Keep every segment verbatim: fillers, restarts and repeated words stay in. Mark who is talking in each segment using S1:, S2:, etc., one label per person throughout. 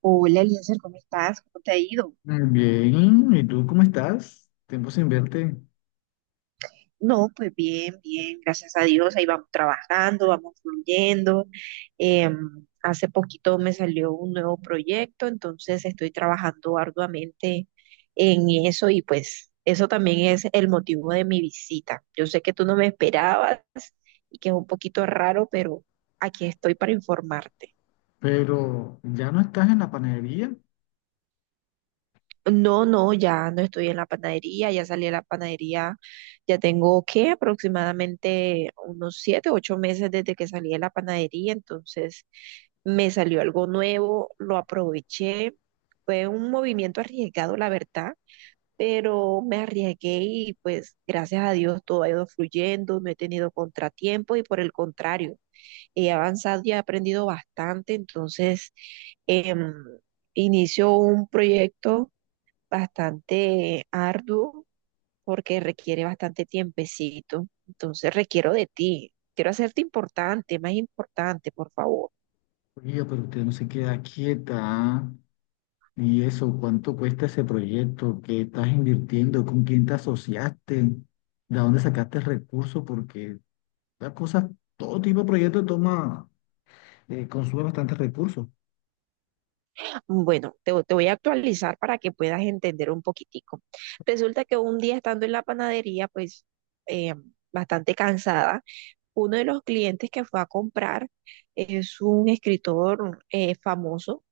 S1: Hola, Eliezer, ¿cómo estás? ¿Cómo te ha ido?
S2: Bien, ¿y tú cómo estás? Tiempo sin verte,
S1: No, pues bien, bien, gracias a Dios, ahí vamos trabajando, vamos fluyendo. Em, Hace poquito me salió un nuevo proyecto, entonces estoy trabajando arduamente en eso y pues eso también es el motivo de mi visita. Yo sé que tú no me esperabas y que es un poquito raro, pero aquí estoy para informarte.
S2: pero ya no estás en la panadería.
S1: No, no, ya no estoy en la panadería, ya salí de la panadería, ya tengo que aproximadamente unos siete, ocho meses desde que salí de la panadería, entonces me salió algo nuevo, lo aproveché, fue un movimiento arriesgado, la verdad, pero me arriesgué y pues gracias a Dios todo ha ido fluyendo, no he tenido contratiempo y por el contrario, he avanzado y he aprendido bastante, entonces em, inicio un proyecto bastante arduo porque requiere bastante tiempecito. Entonces requiero de ti. Quiero hacerte importante, más importante, por favor.
S2: Oiga, pero usted no se queda quieta. ¿Ah? ¿Y eso? ¿Cuánto cuesta ese proyecto? ¿Qué estás invirtiendo? ¿Con quién te asociaste? ¿De dónde sacaste el recurso? Porque las cosas, todo tipo de proyecto toma, eh, consume bastantes recursos.
S1: Bueno, te, te voy a actualizar para que puedas entender un poquitico. Resulta que un día estando en la panadería, pues eh, bastante cansada, uno de los clientes que fue a comprar es un escritor, eh, famoso,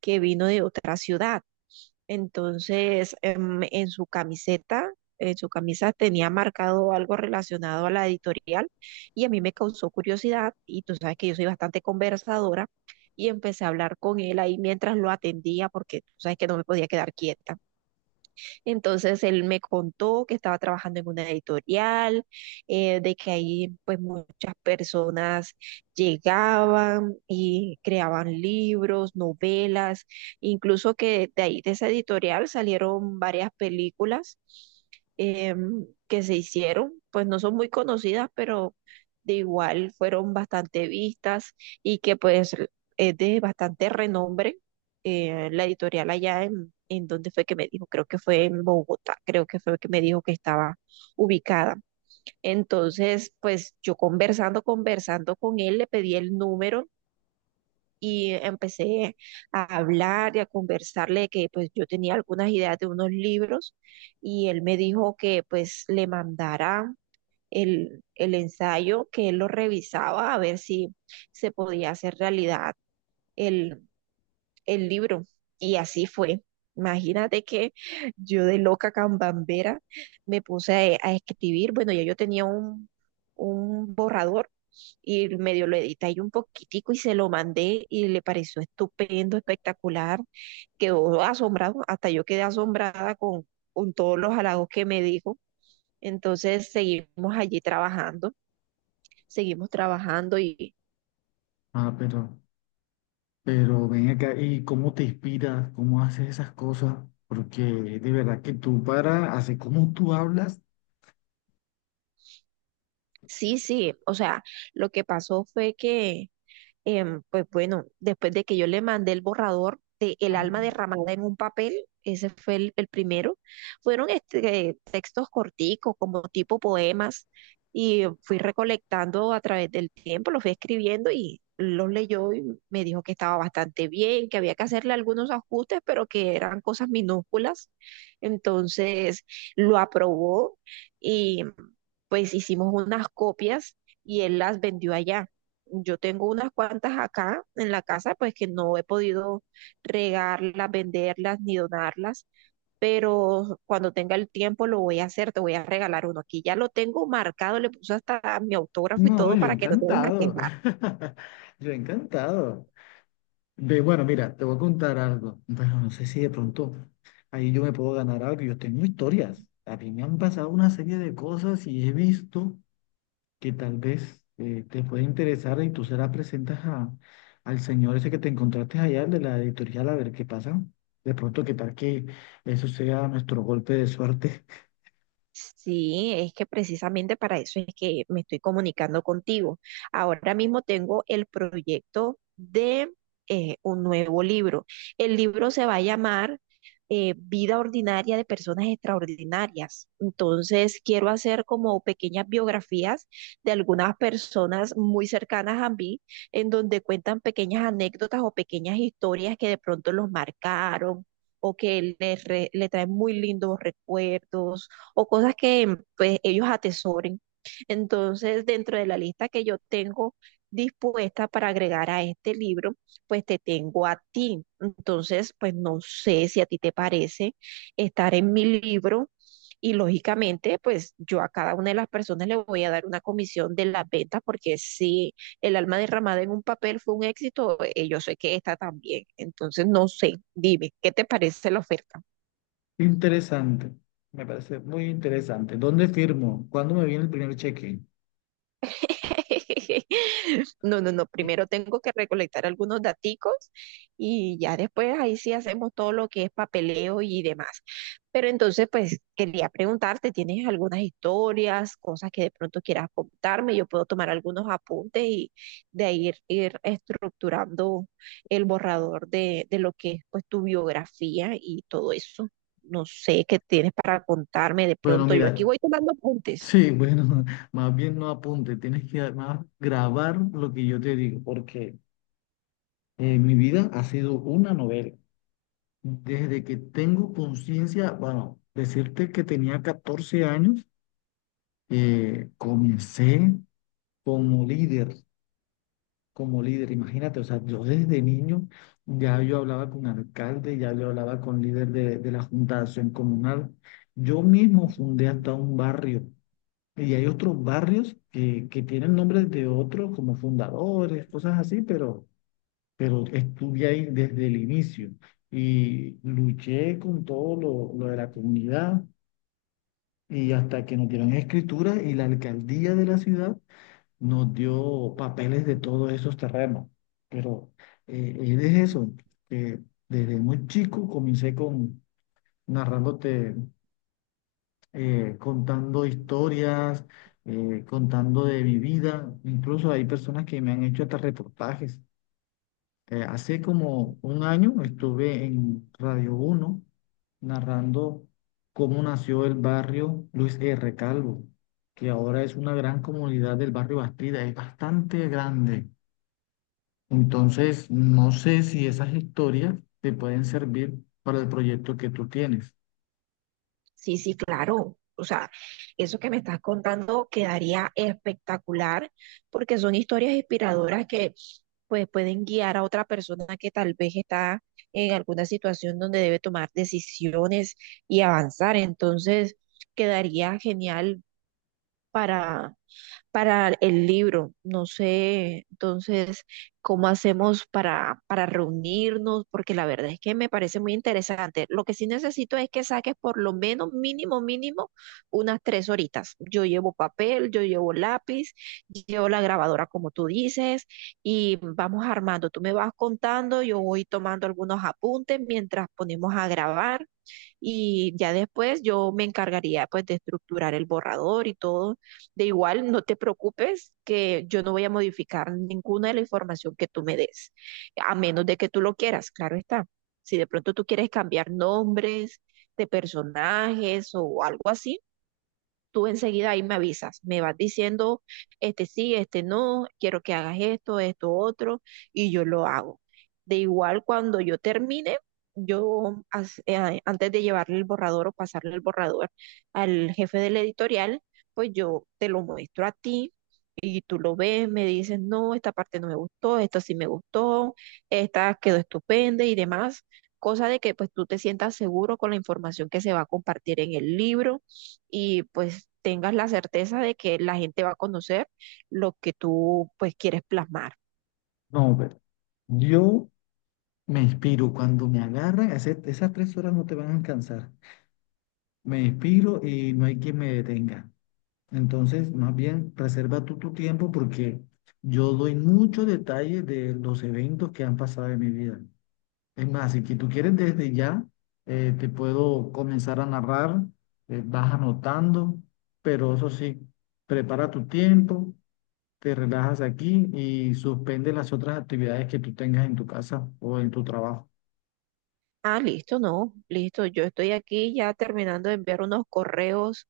S1: que vino de otra ciudad. Entonces, em, en su camiseta, en su camisa tenía marcado algo relacionado a la editorial y a mí me causó curiosidad y tú sabes que yo soy bastante conversadora y empecé a hablar con él ahí mientras lo atendía porque tú sabes que no me podía quedar quieta. Entonces él me contó que estaba trabajando en una editorial, eh, de que ahí pues muchas personas llegaban y creaban libros, novelas, incluso que de ahí, de esa editorial, salieron varias películas em, que se hicieron, pues no son muy conocidas, pero de igual fueron bastante vistas y que pues es de bastante renombre, eh, la editorial allá en, en dónde fue que me dijo, creo que fue en Bogotá, creo que fue que me dijo que estaba ubicada. Entonces, pues yo conversando, conversando con él, le pedí el número y empecé a hablar y a conversarle de que pues yo tenía algunas ideas de unos libros y él me dijo que pues le mandara el, el ensayo, que él lo revisaba a ver si se podía hacer realidad el, el libro. Y así fue. Imagínate que yo de loca cambambera me puse a, a escribir. Bueno, ya yo tenía un, un borrador y medio lo edité ahí un poquitico y se lo mandé y le pareció estupendo, espectacular. Quedó asombrado, hasta yo quedé asombrada con, con todos los halagos que me dijo. Entonces seguimos allí trabajando, seguimos trabajando y
S2: Ah, pero, pero ven acá, ¿y cómo te inspiras? ¿Cómo haces esas cosas? Porque de verdad que tú para, así como tú hablas,
S1: sí, sí, o sea, lo que pasó fue que Em, pues bueno, después de que yo le mandé el borrador de El alma derramada en un papel, ese fue el, el primero, fueron este, textos corticos, como tipo poemas, y fui recolectando a través del tiempo, los fui escribiendo y los leyó y me dijo que estaba bastante bien, que había que hacerle algunos ajustes, pero que eran cosas minúsculas. Entonces lo aprobó y pues hicimos unas copias y él las vendió allá. Yo tengo unas cuantas acá en la casa, pues que no he podido regarlas, venderlas ni donarlas, pero cuando tenga el tiempo lo voy a hacer, te voy a regalar uno. Aquí ya lo tengo marcado, le puse hasta mi autógrafo y
S2: no,
S1: todo
S2: yo
S1: para que no te vayas a
S2: encantado.
S1: quejar.
S2: Yo encantado. Ve, bueno, mira, te voy a contar algo. Bueno, no sé si de pronto ahí yo me puedo ganar algo. Yo tengo historias. A mí me han pasado una serie de cosas y he visto que tal vez eh, te puede interesar y tú se la presentas a, al señor ese que te encontraste allá, el de la editorial, a ver qué pasa. De pronto, qué tal que eso sea nuestro golpe de suerte.
S1: Sí, es que precisamente para eso es que me estoy comunicando contigo. Ahora mismo tengo el proyecto de eh, un nuevo libro. El libro se va a llamar eh, Vida Ordinaria de Personas Extraordinarias. Entonces, quiero hacer como pequeñas biografías de algunas personas muy cercanas a mí, en donde cuentan pequeñas anécdotas o pequeñas historias que de pronto los marcaron o que les, re- le traen muy lindos recuerdos o cosas que pues ellos atesoren. Entonces, dentro de la lista que yo tengo dispuesta para agregar a este libro, pues te tengo a ti. Entonces, pues no sé si a ti te parece estar en mi libro y lógicamente, pues yo a cada una de las personas le voy a dar una comisión de las ventas porque si el alma derramada en un papel fue un éxito, eh, yo sé que esta también. Entonces, no sé, dime, ¿qué te parece la oferta?
S2: Interesante. Me parece muy interesante. ¿Dónde firmo? ¿Cuándo me viene el primer cheque?
S1: No, no, no. Primero tengo que recolectar algunos daticos y ya después ahí sí hacemos todo lo que es papeleo y demás. Pero entonces, pues quería preguntarte, ¿tienes algunas historias, cosas que de pronto quieras contarme? Yo puedo tomar algunos apuntes y de ahí ir, ir estructurando el borrador de, de lo que es pues tu biografía y todo eso. No sé qué tienes para contarme de
S2: Bueno,
S1: pronto. Yo aquí
S2: mira,
S1: voy tomando apuntes.
S2: sí, bueno, más bien no apunte, tienes que además grabar lo que yo te digo, porque eh, mi vida ha sido una novela. Desde que tengo conciencia, bueno, decirte que tenía catorce años, eh, comencé como líder, como líder, imagínate, o sea, yo desde niño ya yo hablaba con alcalde, ya yo hablaba con líder de, de la Junta de Acción Comunal, yo mismo fundé hasta un barrio. Y hay otros barrios que, que tienen nombres de otros como fundadores, cosas así, pero, pero estuve ahí desde el inicio y luché con todo lo, lo de la comunidad y hasta que nos dieron escritura y la alcaldía de la ciudad nos dio papeles de todos esos terrenos. Pero eh, es eso, que desde muy chico comencé con narrándote, eh, contando historias, eh, contando de mi vida. Incluso hay personas que me han hecho hasta reportajes. Eh, hace como un año estuve en Radio Uno narrando cómo nació el barrio Luis ere. Calvo, que ahora es una gran comunidad del barrio Bastida, es bastante grande. Entonces, no sé si esas historias te pueden servir para el proyecto que tú tienes.
S1: Sí, sí, claro. O sea, eso que me estás contando quedaría espectacular porque son historias inspiradoras que pues pueden guiar a otra persona que tal vez está en alguna situación donde debe tomar decisiones y avanzar. Entonces, quedaría genial para para el libro. No sé, entonces, cómo hacemos para, para reunirnos, porque la verdad es que me parece muy interesante. Lo que sí necesito es que saques por lo menos mínimo, mínimo, unas tres horitas. Yo llevo papel, yo llevo lápiz, llevo la grabadora, como tú dices, y vamos armando. Tú me vas contando, yo voy tomando algunos apuntes mientras ponemos a grabar y ya después yo me encargaría pues de estructurar el borrador y todo. De igual, no te preocupes que yo no voy a modificar ninguna de la información que tú me des, a menos de que tú lo quieras, claro está. Si de pronto tú quieres cambiar nombres de personajes o algo así, tú enseguida ahí me avisas, me vas diciendo, este sí, este no, quiero que hagas esto, esto, otro, y yo lo hago. De igual, cuando yo termine, yo as- eh, antes de llevarle el borrador o pasarle el borrador al jefe del editorial, pues yo te lo muestro a ti y tú lo ves, me dices, no, esta parte no me gustó, esta sí me gustó, esta quedó estupenda y demás, cosa de que pues tú te sientas seguro con la información que se va a compartir en el libro y pues tengas la certeza de que la gente va a conocer lo que tú pues quieres plasmar.
S2: No, pero yo me inspiro, cuando me agarran, ese- esas tres horas no te van a cansar. Me inspiro y no hay quien me detenga. Entonces, más bien, reserva tú tu tiempo porque yo doy muchos detalles de los eventos que han pasado en mi vida. Es más, si que tú quieres desde ya, eh, te puedo comenzar a narrar, eh, vas anotando, pero eso sí, prepara tu tiempo, te relajas aquí y suspende las otras actividades que tú tengas en tu casa o en tu trabajo.
S1: Ah, listo, no, listo. Yo estoy aquí ya terminando de enviar unos correos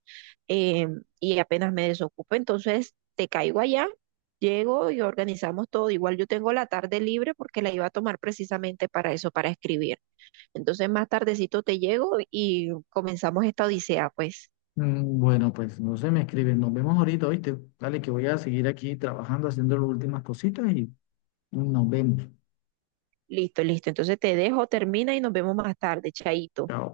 S1: eh, y apenas me desocupo, entonces te caigo allá, llego y organizamos todo. Igual yo tengo la tarde libre porque la iba a tomar precisamente para eso, para escribir. Entonces más tardecito te llego y comenzamos esta odisea, pues.
S2: Mm, Bueno, pues no se me escriben. Nos vemos ahorita, ¿oíste? Dale, que voy a seguir aquí trabajando, haciendo las últimas cositas y nos vemos.
S1: Listo, listo. Entonces te dejo, termina y nos vemos más tarde, chaito.
S2: Chao.